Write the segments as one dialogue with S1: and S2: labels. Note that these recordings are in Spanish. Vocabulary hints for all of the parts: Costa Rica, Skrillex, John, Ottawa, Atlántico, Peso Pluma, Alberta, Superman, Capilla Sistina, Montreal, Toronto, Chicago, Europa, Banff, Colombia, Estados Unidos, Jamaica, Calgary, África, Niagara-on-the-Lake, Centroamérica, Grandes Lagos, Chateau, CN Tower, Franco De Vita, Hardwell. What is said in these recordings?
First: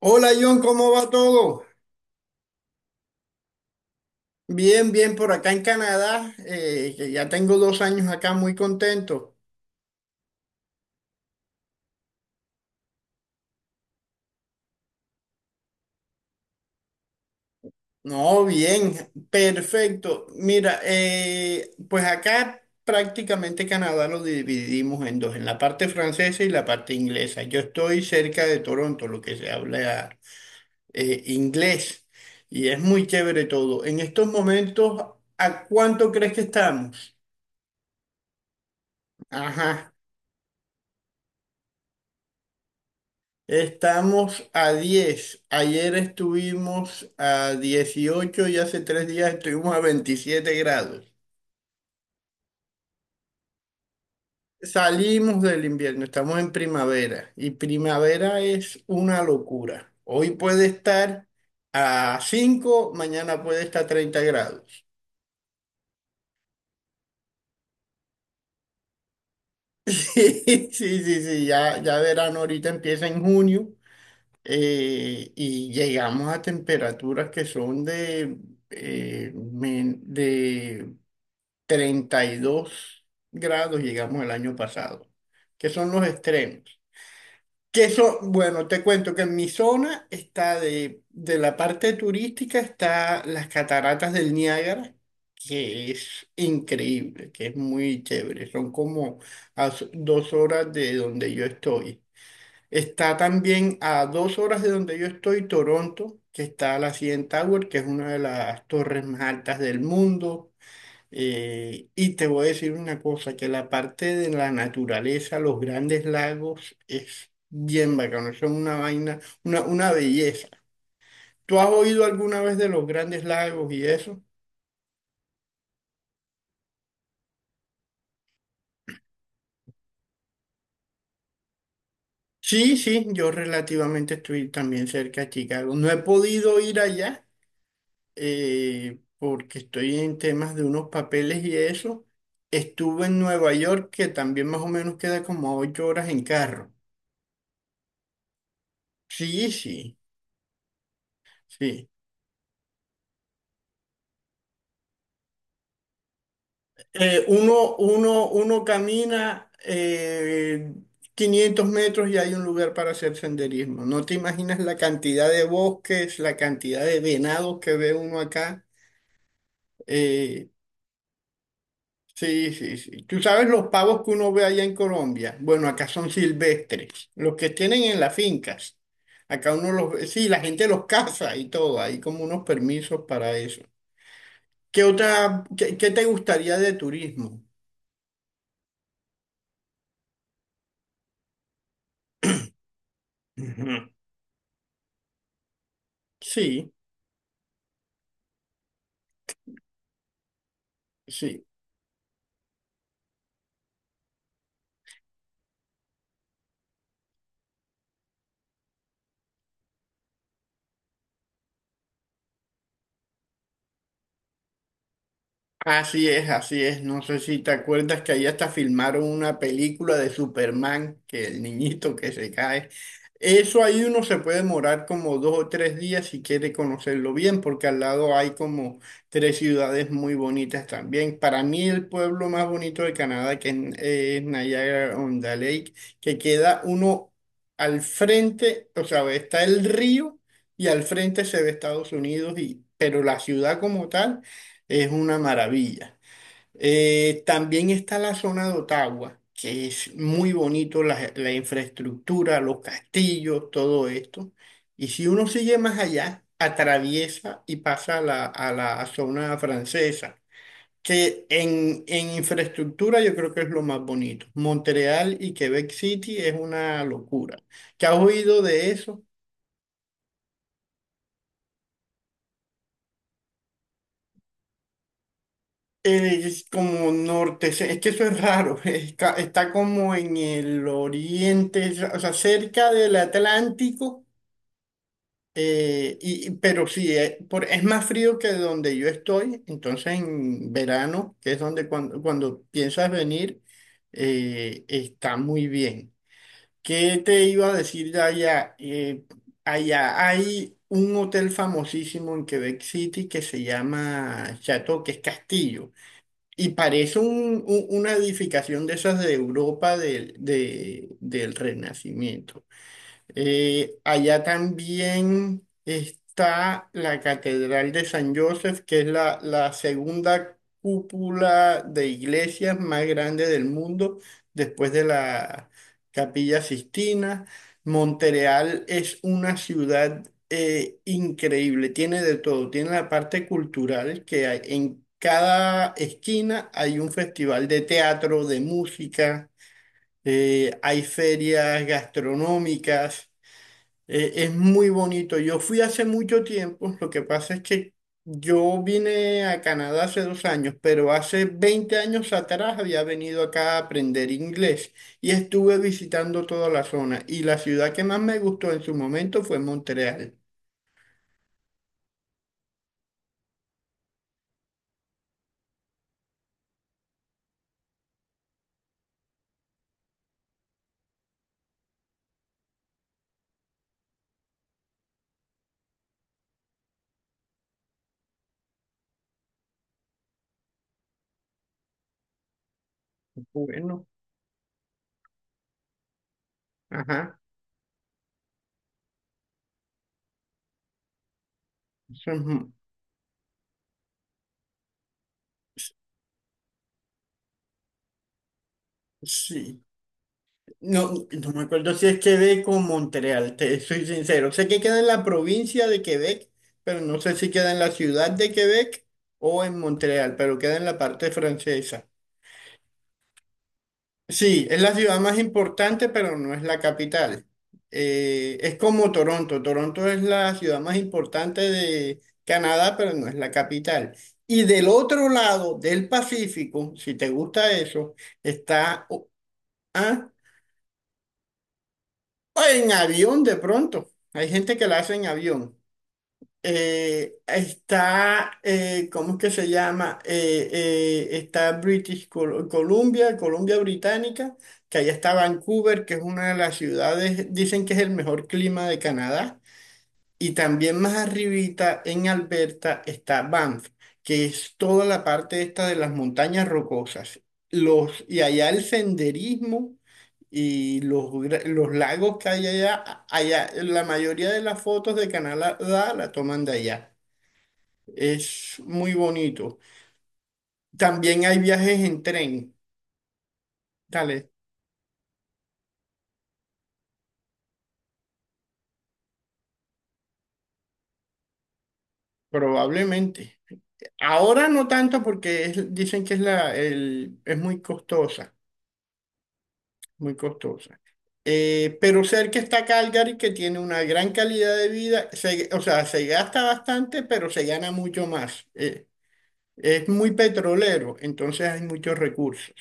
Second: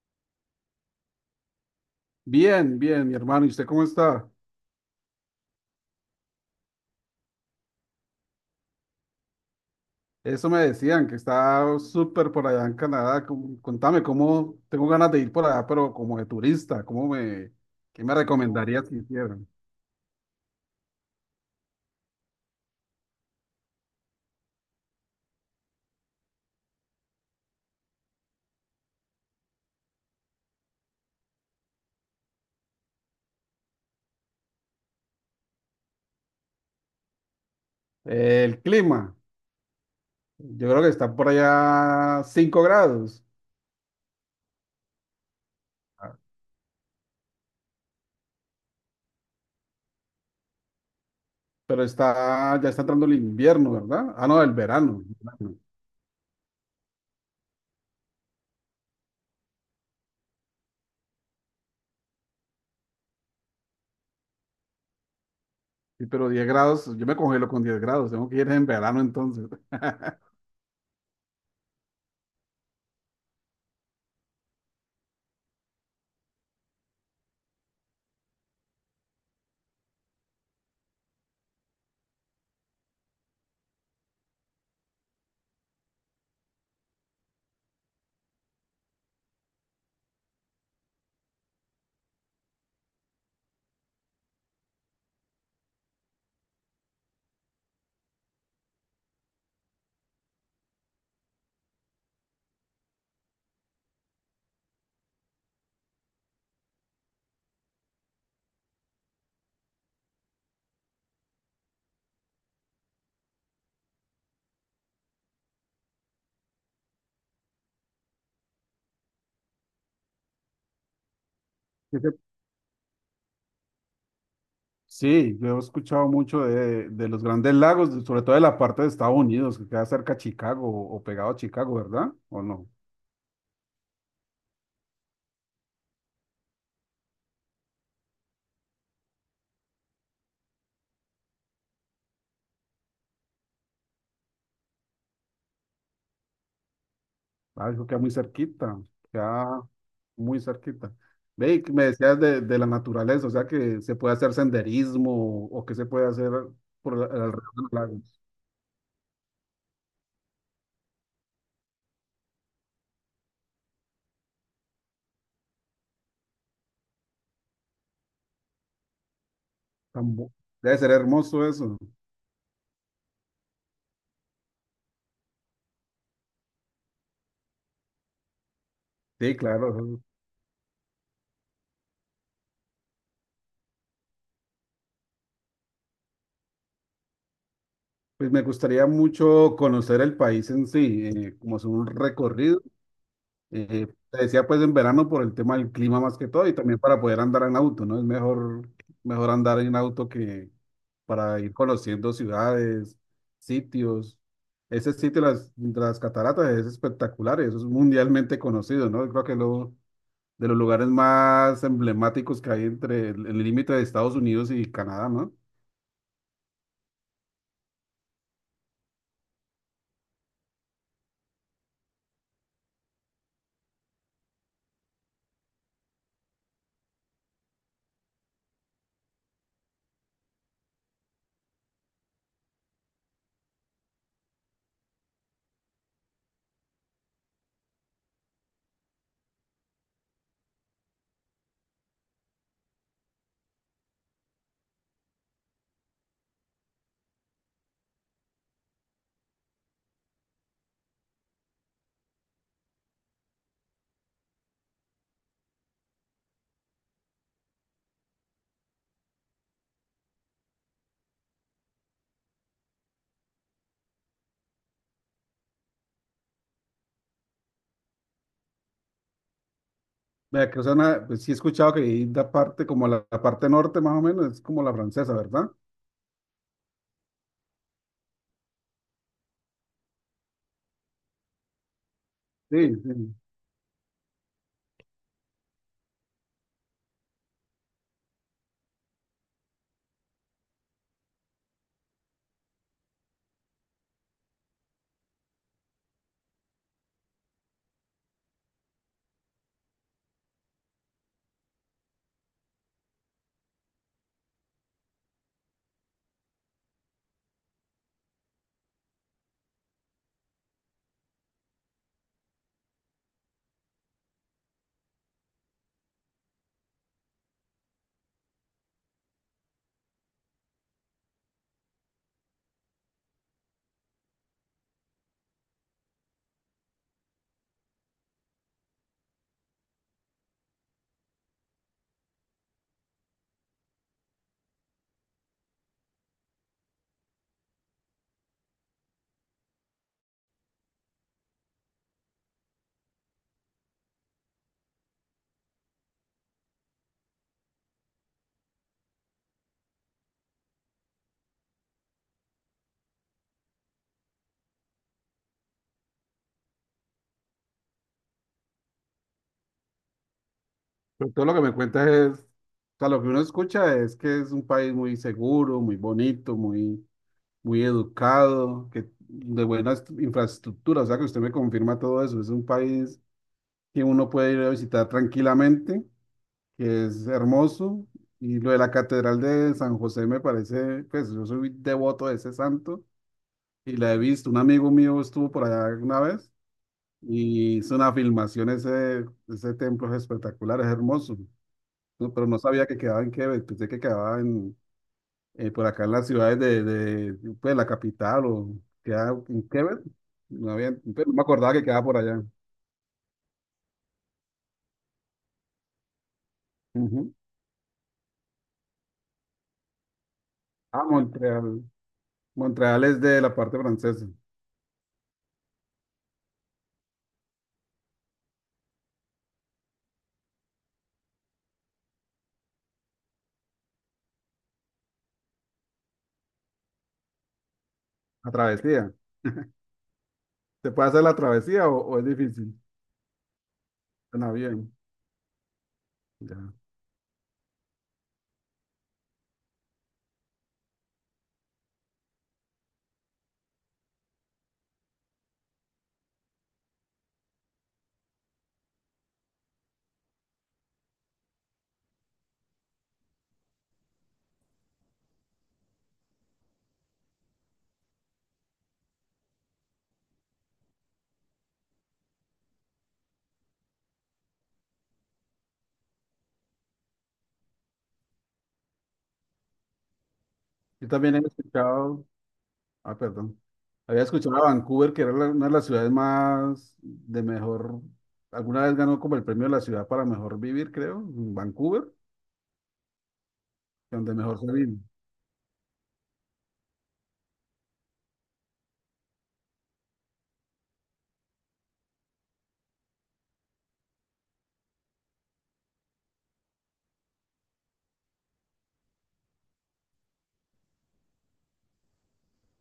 S1: Hola John, ¿cómo va todo?
S2: Bien, bien, mi hermano. ¿Y usted cómo está?
S1: Bien, bien, por acá en Canadá, que ya tengo 2 años acá, muy contento.
S2: Eso me decían, que está súper por allá en Canadá. Contame, ¿cómo? Tengo ganas de ir por allá, pero como de turista. ¿Qué me
S1: No,
S2: recomendarías
S1: bien,
S2: que hicieran?
S1: perfecto. Mira, pues acá prácticamente Canadá lo dividimos en 2, en la parte francesa y la parte inglesa. Yo estoy cerca de Toronto, lo que se habla inglés, y es muy chévere todo. En estos momentos, ¿a cuánto crees que estamos?
S2: El clima.
S1: Ajá.
S2: Yo creo que está por allá 5 grados,
S1: Estamos a 10. Ayer estuvimos a 18 y hace 3 días estuvimos a 27 grados.
S2: pero ya está entrando el invierno, ¿verdad? Ah, no, el verano. el
S1: Salimos
S2: verano.
S1: del invierno, estamos en primavera y primavera es una locura. Hoy puede estar a 5, mañana puede estar a 30 grados.
S2: Sí, pero 10 grados, yo me congelo con 10 grados. Tengo que ir en verano entonces.
S1: Sí, sí, sí, sí, ya, ya, verano ahorita empieza en junio, y llegamos a temperaturas que son de 32 grados. Llegamos el año pasado, que son los extremos. Que son, bueno, te cuento que en mi zona está de la parte turística, está las cataratas del Niágara, que es increíble, que es muy chévere. Son como 2 horas de donde yo estoy. Está también a 2 horas de donde yo estoy, Toronto, que está la CN Tower, que es una de las torres más altas del mundo. Y te voy a decir una cosa, que la parte de la naturaleza, los grandes lagos, es bien bacano, son una vaina, una belleza. ¿Tú has oído alguna vez de los grandes lagos y eso?
S2: Sí, yo he escuchado mucho de los Grandes Lagos, sobre todo de la parte de Estados Unidos, que queda cerca a Chicago o pegado a Chicago, ¿verdad? ¿O no?
S1: Sí, sí, yo relativamente estoy también cerca de Chicago. No he podido ir allá, porque estoy en temas de unos papeles y eso. Estuve en Nueva York, que también más o menos queda como a 8 horas en carro.
S2: Ah, eso queda muy cerquita,
S1: Sí,
S2: queda
S1: sí,
S2: muy cerquita. Ve, y que me
S1: sí.
S2: decías de la naturaleza, o sea que se puede hacer senderismo o que se puede hacer por
S1: Eh,
S2: alrededor de los
S1: uno,
S2: lagos.
S1: uno, uno camina 500 metros y hay un lugar para hacer senderismo. No te imaginas la cantidad de bosques, la cantidad de venados que ve uno acá.
S2: Tan bu-
S1: Eh,
S2: Debe ser hermoso eso.
S1: sí, sí, sí. Tú sabes los pavos que uno ve allá en Colombia. Bueno, acá son silvestres, los que tienen en las fincas.
S2: Sí,
S1: Acá uno los
S2: claro.
S1: ve, sí, la gente los caza y todo. Hay como unos permisos para eso. ¿ Qué te gustaría de turismo?
S2: Pues me gustaría mucho conocer el país en sí, como es un recorrido.
S1: Ujú.
S2: Te decía pues en verano por el tema del clima más que todo y
S1: Sí,
S2: también para poder andar en auto, ¿no? Es mejor, mejor andar en auto que para
S1: sí.
S2: ir conociendo ciudades, sitios. Ese sitio, las cataratas, es espectacular, eso es mundialmente conocido, ¿no? Creo que de los lugares más emblemáticos que hay entre el límite de Estados Unidos y Canadá, ¿no?
S1: Así es, así es. No sé si te acuerdas que ahí hasta filmaron una película de Superman, que el niñito que se cae. Eso ahí uno se puede demorar como 2 o 3 días si quiere conocerlo bien, porque al lado hay como 3 ciudades muy bonitas también. Para mí el pueblo más bonito de Canadá, es Niagara-on-the-Lake, que queda uno al frente, o sea, está el río y al frente se ve Estados Unidos, y, pero la ciudad como tal. Es una maravilla. También está la zona de Ottawa, que es muy bonito, la infraestructura, los castillos, todo esto. Y si uno sigue más allá, atraviesa y pasa a la zona francesa, que en infraestructura yo creo que es lo más bonito. Montreal y Quebec City es una locura. ¿Qué has oído de eso?
S2: Vea que, o sea, pues sí he escuchado que hay la parte, como la parte norte más o menos, es como la francesa, ¿verdad?
S1: Es como norte, es que eso es raro, es está como en el oriente, o sea, cerca
S2: Sí,
S1: del
S2: sí.
S1: Atlántico, pero sí, es más frío que donde yo estoy, entonces en verano, que es donde cuando piensas venir, está muy bien. ¿Qué te iba a decir de allá? Allá hay un hotel famosísimo en Quebec City que se llama Chateau, que es castillo. Y parece una edificación de esas de Europa del Renacimiento. Allá también está la Catedral de San Joseph, que es la segunda cúpula de iglesias más grande del mundo, después de la Capilla Sistina. Montreal es una ciudad increíble, tiene de todo, tiene la parte cultural que hay. En cada esquina hay un festival de teatro, de música, hay ferias gastronómicas. Es muy bonito. Yo fui hace mucho tiempo. Lo que pasa es que yo vine a Canadá hace 2 años, pero hace 20 años atrás había venido acá a aprender inglés y estuve visitando toda la zona. Y la ciudad que más me gustó en su momento fue Montreal.
S2: Pero todo lo que me cuentas es, o sea, lo que uno escucha es que es un país muy seguro, muy bonito, muy, muy educado, que de buenas infraestructuras, o sea, que usted me confirma todo eso. Es un país que uno puede ir a visitar tranquilamente, que es hermoso. Y lo de la Catedral de San José me parece, pues yo soy devoto de ese santo y
S1: Bueno,
S2: la he visto. Un amigo mío estuvo por allá una vez
S1: ajá.
S2: y hizo una filmación, ese templo es espectacular, es hermoso.
S1: eso
S2: No,
S1: es
S2: pero no
S1: mu-
S2: sabía que quedaba en Quebec, pensé que quedaba en, por acá en las ciudades pues, la capital o quedaba en
S1: Sí.
S2: Quebec. No había,
S1: No,
S2: pues, no me
S1: no me
S2: acordaba que
S1: acuerdo
S2: quedaba
S1: si
S2: por
S1: es
S2: allá.
S1: Quebec o Montreal, te soy sincero. Sé que queda en la provincia de Quebec, pero no
S2: Ujú.
S1: sé si queda en la ciudad de Quebec o en Montreal, pero queda en la
S2: Ah,
S1: parte
S2: Montreal.
S1: francesa.
S2: Montreal es de la parte francesa.
S1: Sí, es la ciudad más importante, pero no es la capital. Es como Toronto. Toronto es la ciudad más importante de Canadá, pero no es la capital. Y del otro lado del Pacífico, si te gusta eso,
S2: La
S1: está...
S2: travesía.
S1: ¿Ah?
S2: ¿Se puede hacer la travesía o es
S1: O
S2: difícil?
S1: en avión de pronto.
S2: En
S1: Hay gente que
S2: avión.
S1: la hace en avión.
S2: Ya.
S1: ¿Cómo es que se llama? Está Columbia, Columbia Británica, que allá está Vancouver, que es una de las ciudades, dicen que es el mejor clima de Canadá. Y también más arribita en Alberta está Banff, que es toda la parte esta de las montañas rocosas. Y allá el senderismo y los lagos que hay allá, allá, la mayoría de las fotos de Canadá la toman de allá. Es muy bonito.
S2: Yo también he
S1: También hay viajes en
S2: escuchado,
S1: tren,
S2: ah, perdón, había
S1: dale,
S2: escuchado a Vancouver, que era una de las ciudades más de mejor, alguna vez ganó como el premio de la ciudad para mejor vivir, creo, en Vancouver,
S1: probablemente.
S2: donde mejor se
S1: Ahora no
S2: vive.
S1: tanto porque dicen que es muy costosa, muy costosa. Pero cerca está Calgary, que tiene una gran calidad de vida. O sea, se gasta bastante, pero se gana mucho más. Es muy petrolero, entonces hay muchos recursos.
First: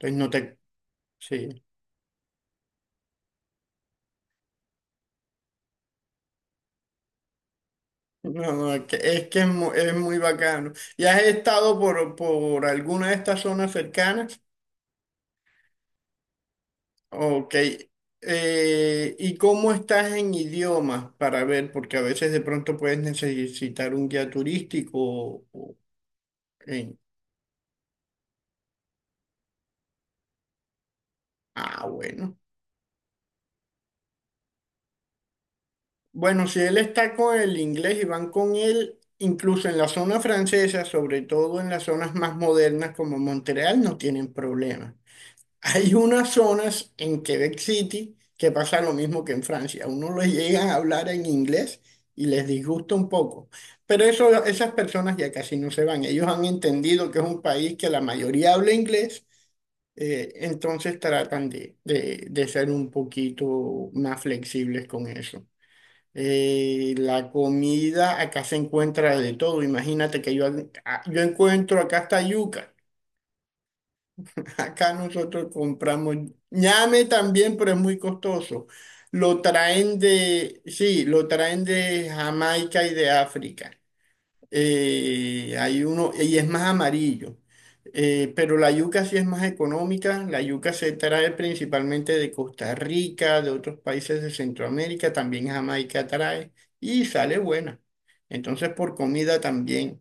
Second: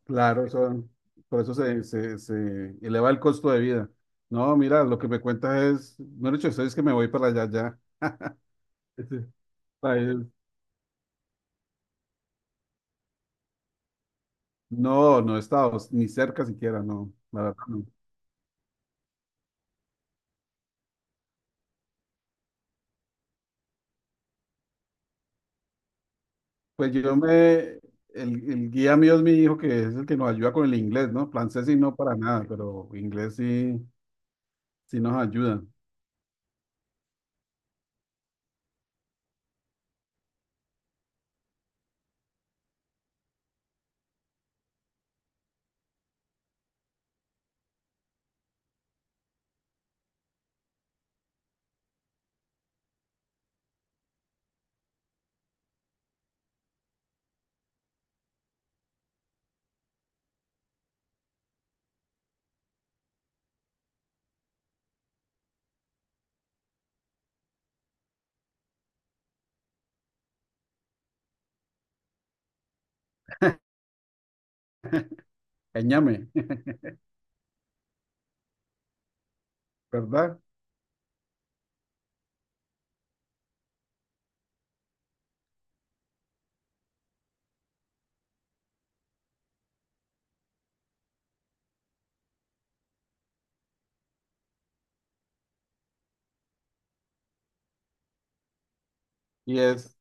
S1: Entonces no
S2: Claro,
S1: te...
S2: por eso
S1: Sí.
S2: se eleva el costo de vida. No, mira, lo que me cuentas es, no he dicho eso, es que me voy para allá ya.
S1: No, no,
S2: Ese
S1: que es es muy
S2: país,
S1: bacano. ¿Ya has estado por alguna de estas zonas cercanas?
S2: no, no he estado ni cerca siquiera, no, la
S1: Ok.
S2: verdad no.
S1: ¿Y cómo estás en idiomas para ver? Porque a veces de pronto puedes necesitar un guía turístico
S2: Pues
S1: en,
S2: yo me, el guía mío es mi hijo, que es el que nos ayuda con el inglés, ¿no? Francés sí,
S1: Ah,
S2: no para
S1: bueno.
S2: nada, pero inglés sí, sí nos ayuda.
S1: Bueno, si él está con el inglés y van con él, incluso en la zona francesa, sobre todo en las zonas más modernas como Montreal, no tienen problema. Hay unas zonas en Quebec City que pasa lo mismo que en Francia. A uno les llegan a hablar en inglés y les disgusta un poco. Pero eso, esas personas ya casi no se van. Ellos han entendido que es un país que la mayoría habla inglés, entonces tratan de ser un poquito más flexibles con eso. La comida acá se encuentra de todo. Imagínate que yo encuentro acá hasta yuca. Acá nosotros
S2: Éñame,
S1: compramos ñame también, pero es muy costoso. Lo traen
S2: ¿verdad?
S1: de, sí, lo traen de Jamaica y de África. Hay uno, y es más amarillo. Pero la yuca sí es más económica. La yuca se trae principalmente de Costa Rica, de otros países de Centroamérica, también Jamaica trae y sale buena. Entonces, por comida
S2: Y es,
S1: también.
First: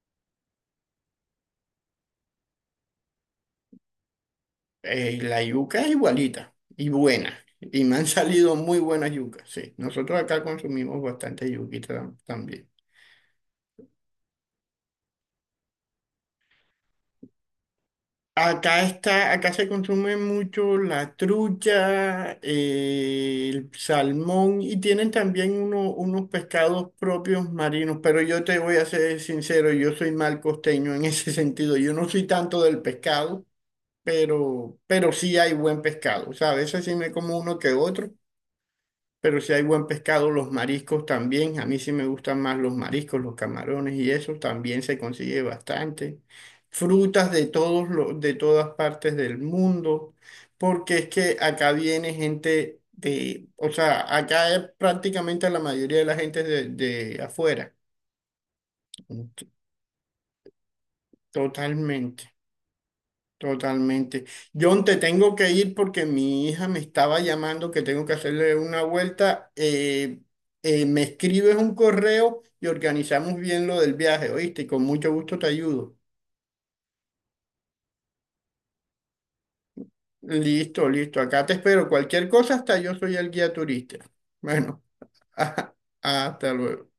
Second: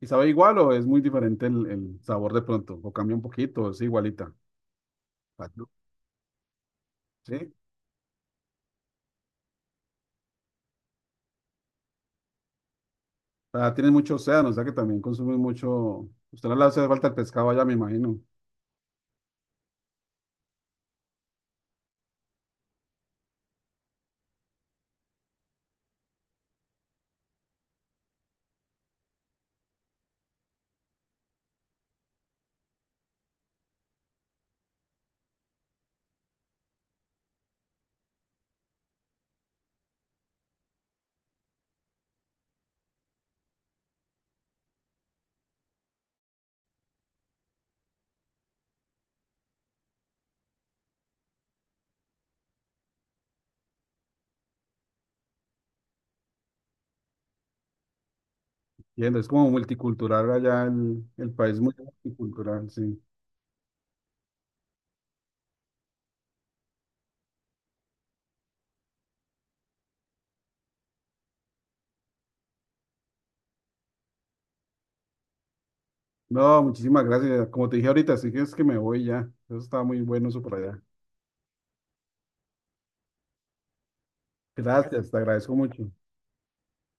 S2: ¿y sabe igual o es muy diferente el sabor de pronto? ¿O cambia un poquito? ¿Es igualita?
S1: La yuca es igualita y buena.
S2: ¿Sí?
S1: Y me han salido muy buenas yucas, sí. Nosotros acá consumimos bastante yuquita también.
S2: Ah, tienen mucho océano, o sea que también consumen mucho. Usted no le hace falta el pescado allá, me imagino.
S1: Acá está, acá se consume mucho la trucha, el salmón y tienen también unos pescados propios marinos, pero yo te voy a ser sincero, yo soy mal costeño en ese sentido, yo no soy tanto del pescado, pero sí hay buen pescado, o sea. A veces sí me como uno que otro, pero si hay buen pescado, los mariscos también. A mí sí me gustan más los mariscos, los camarones y eso también se consigue bastante. Frutas de de todas partes del mundo, porque es que acá viene gente de, o sea, acá prácticamente la mayoría de la gente es de afuera.
S2: Entiendo, es como multicultural allá el país, muy
S1: Totalmente.
S2: multicultural, sí.
S1: Totalmente. John, te tengo que ir porque mi hija me estaba llamando que tengo que hacerle una vuelta. Me escribes un correo y organizamos bien lo del viaje, ¿oíste? Y con mucho gusto te ayudo.
S2: No, muchísimas gracias. Como te dije ahorita, sí que es que me voy ya. Eso está muy bueno, eso por allá.
S1: Listo, listo. Acá te espero. Cualquier cosa, hasta yo soy el guía turista. Bueno,
S2: Gracias, te agradezco mucho.
S1: hasta luego.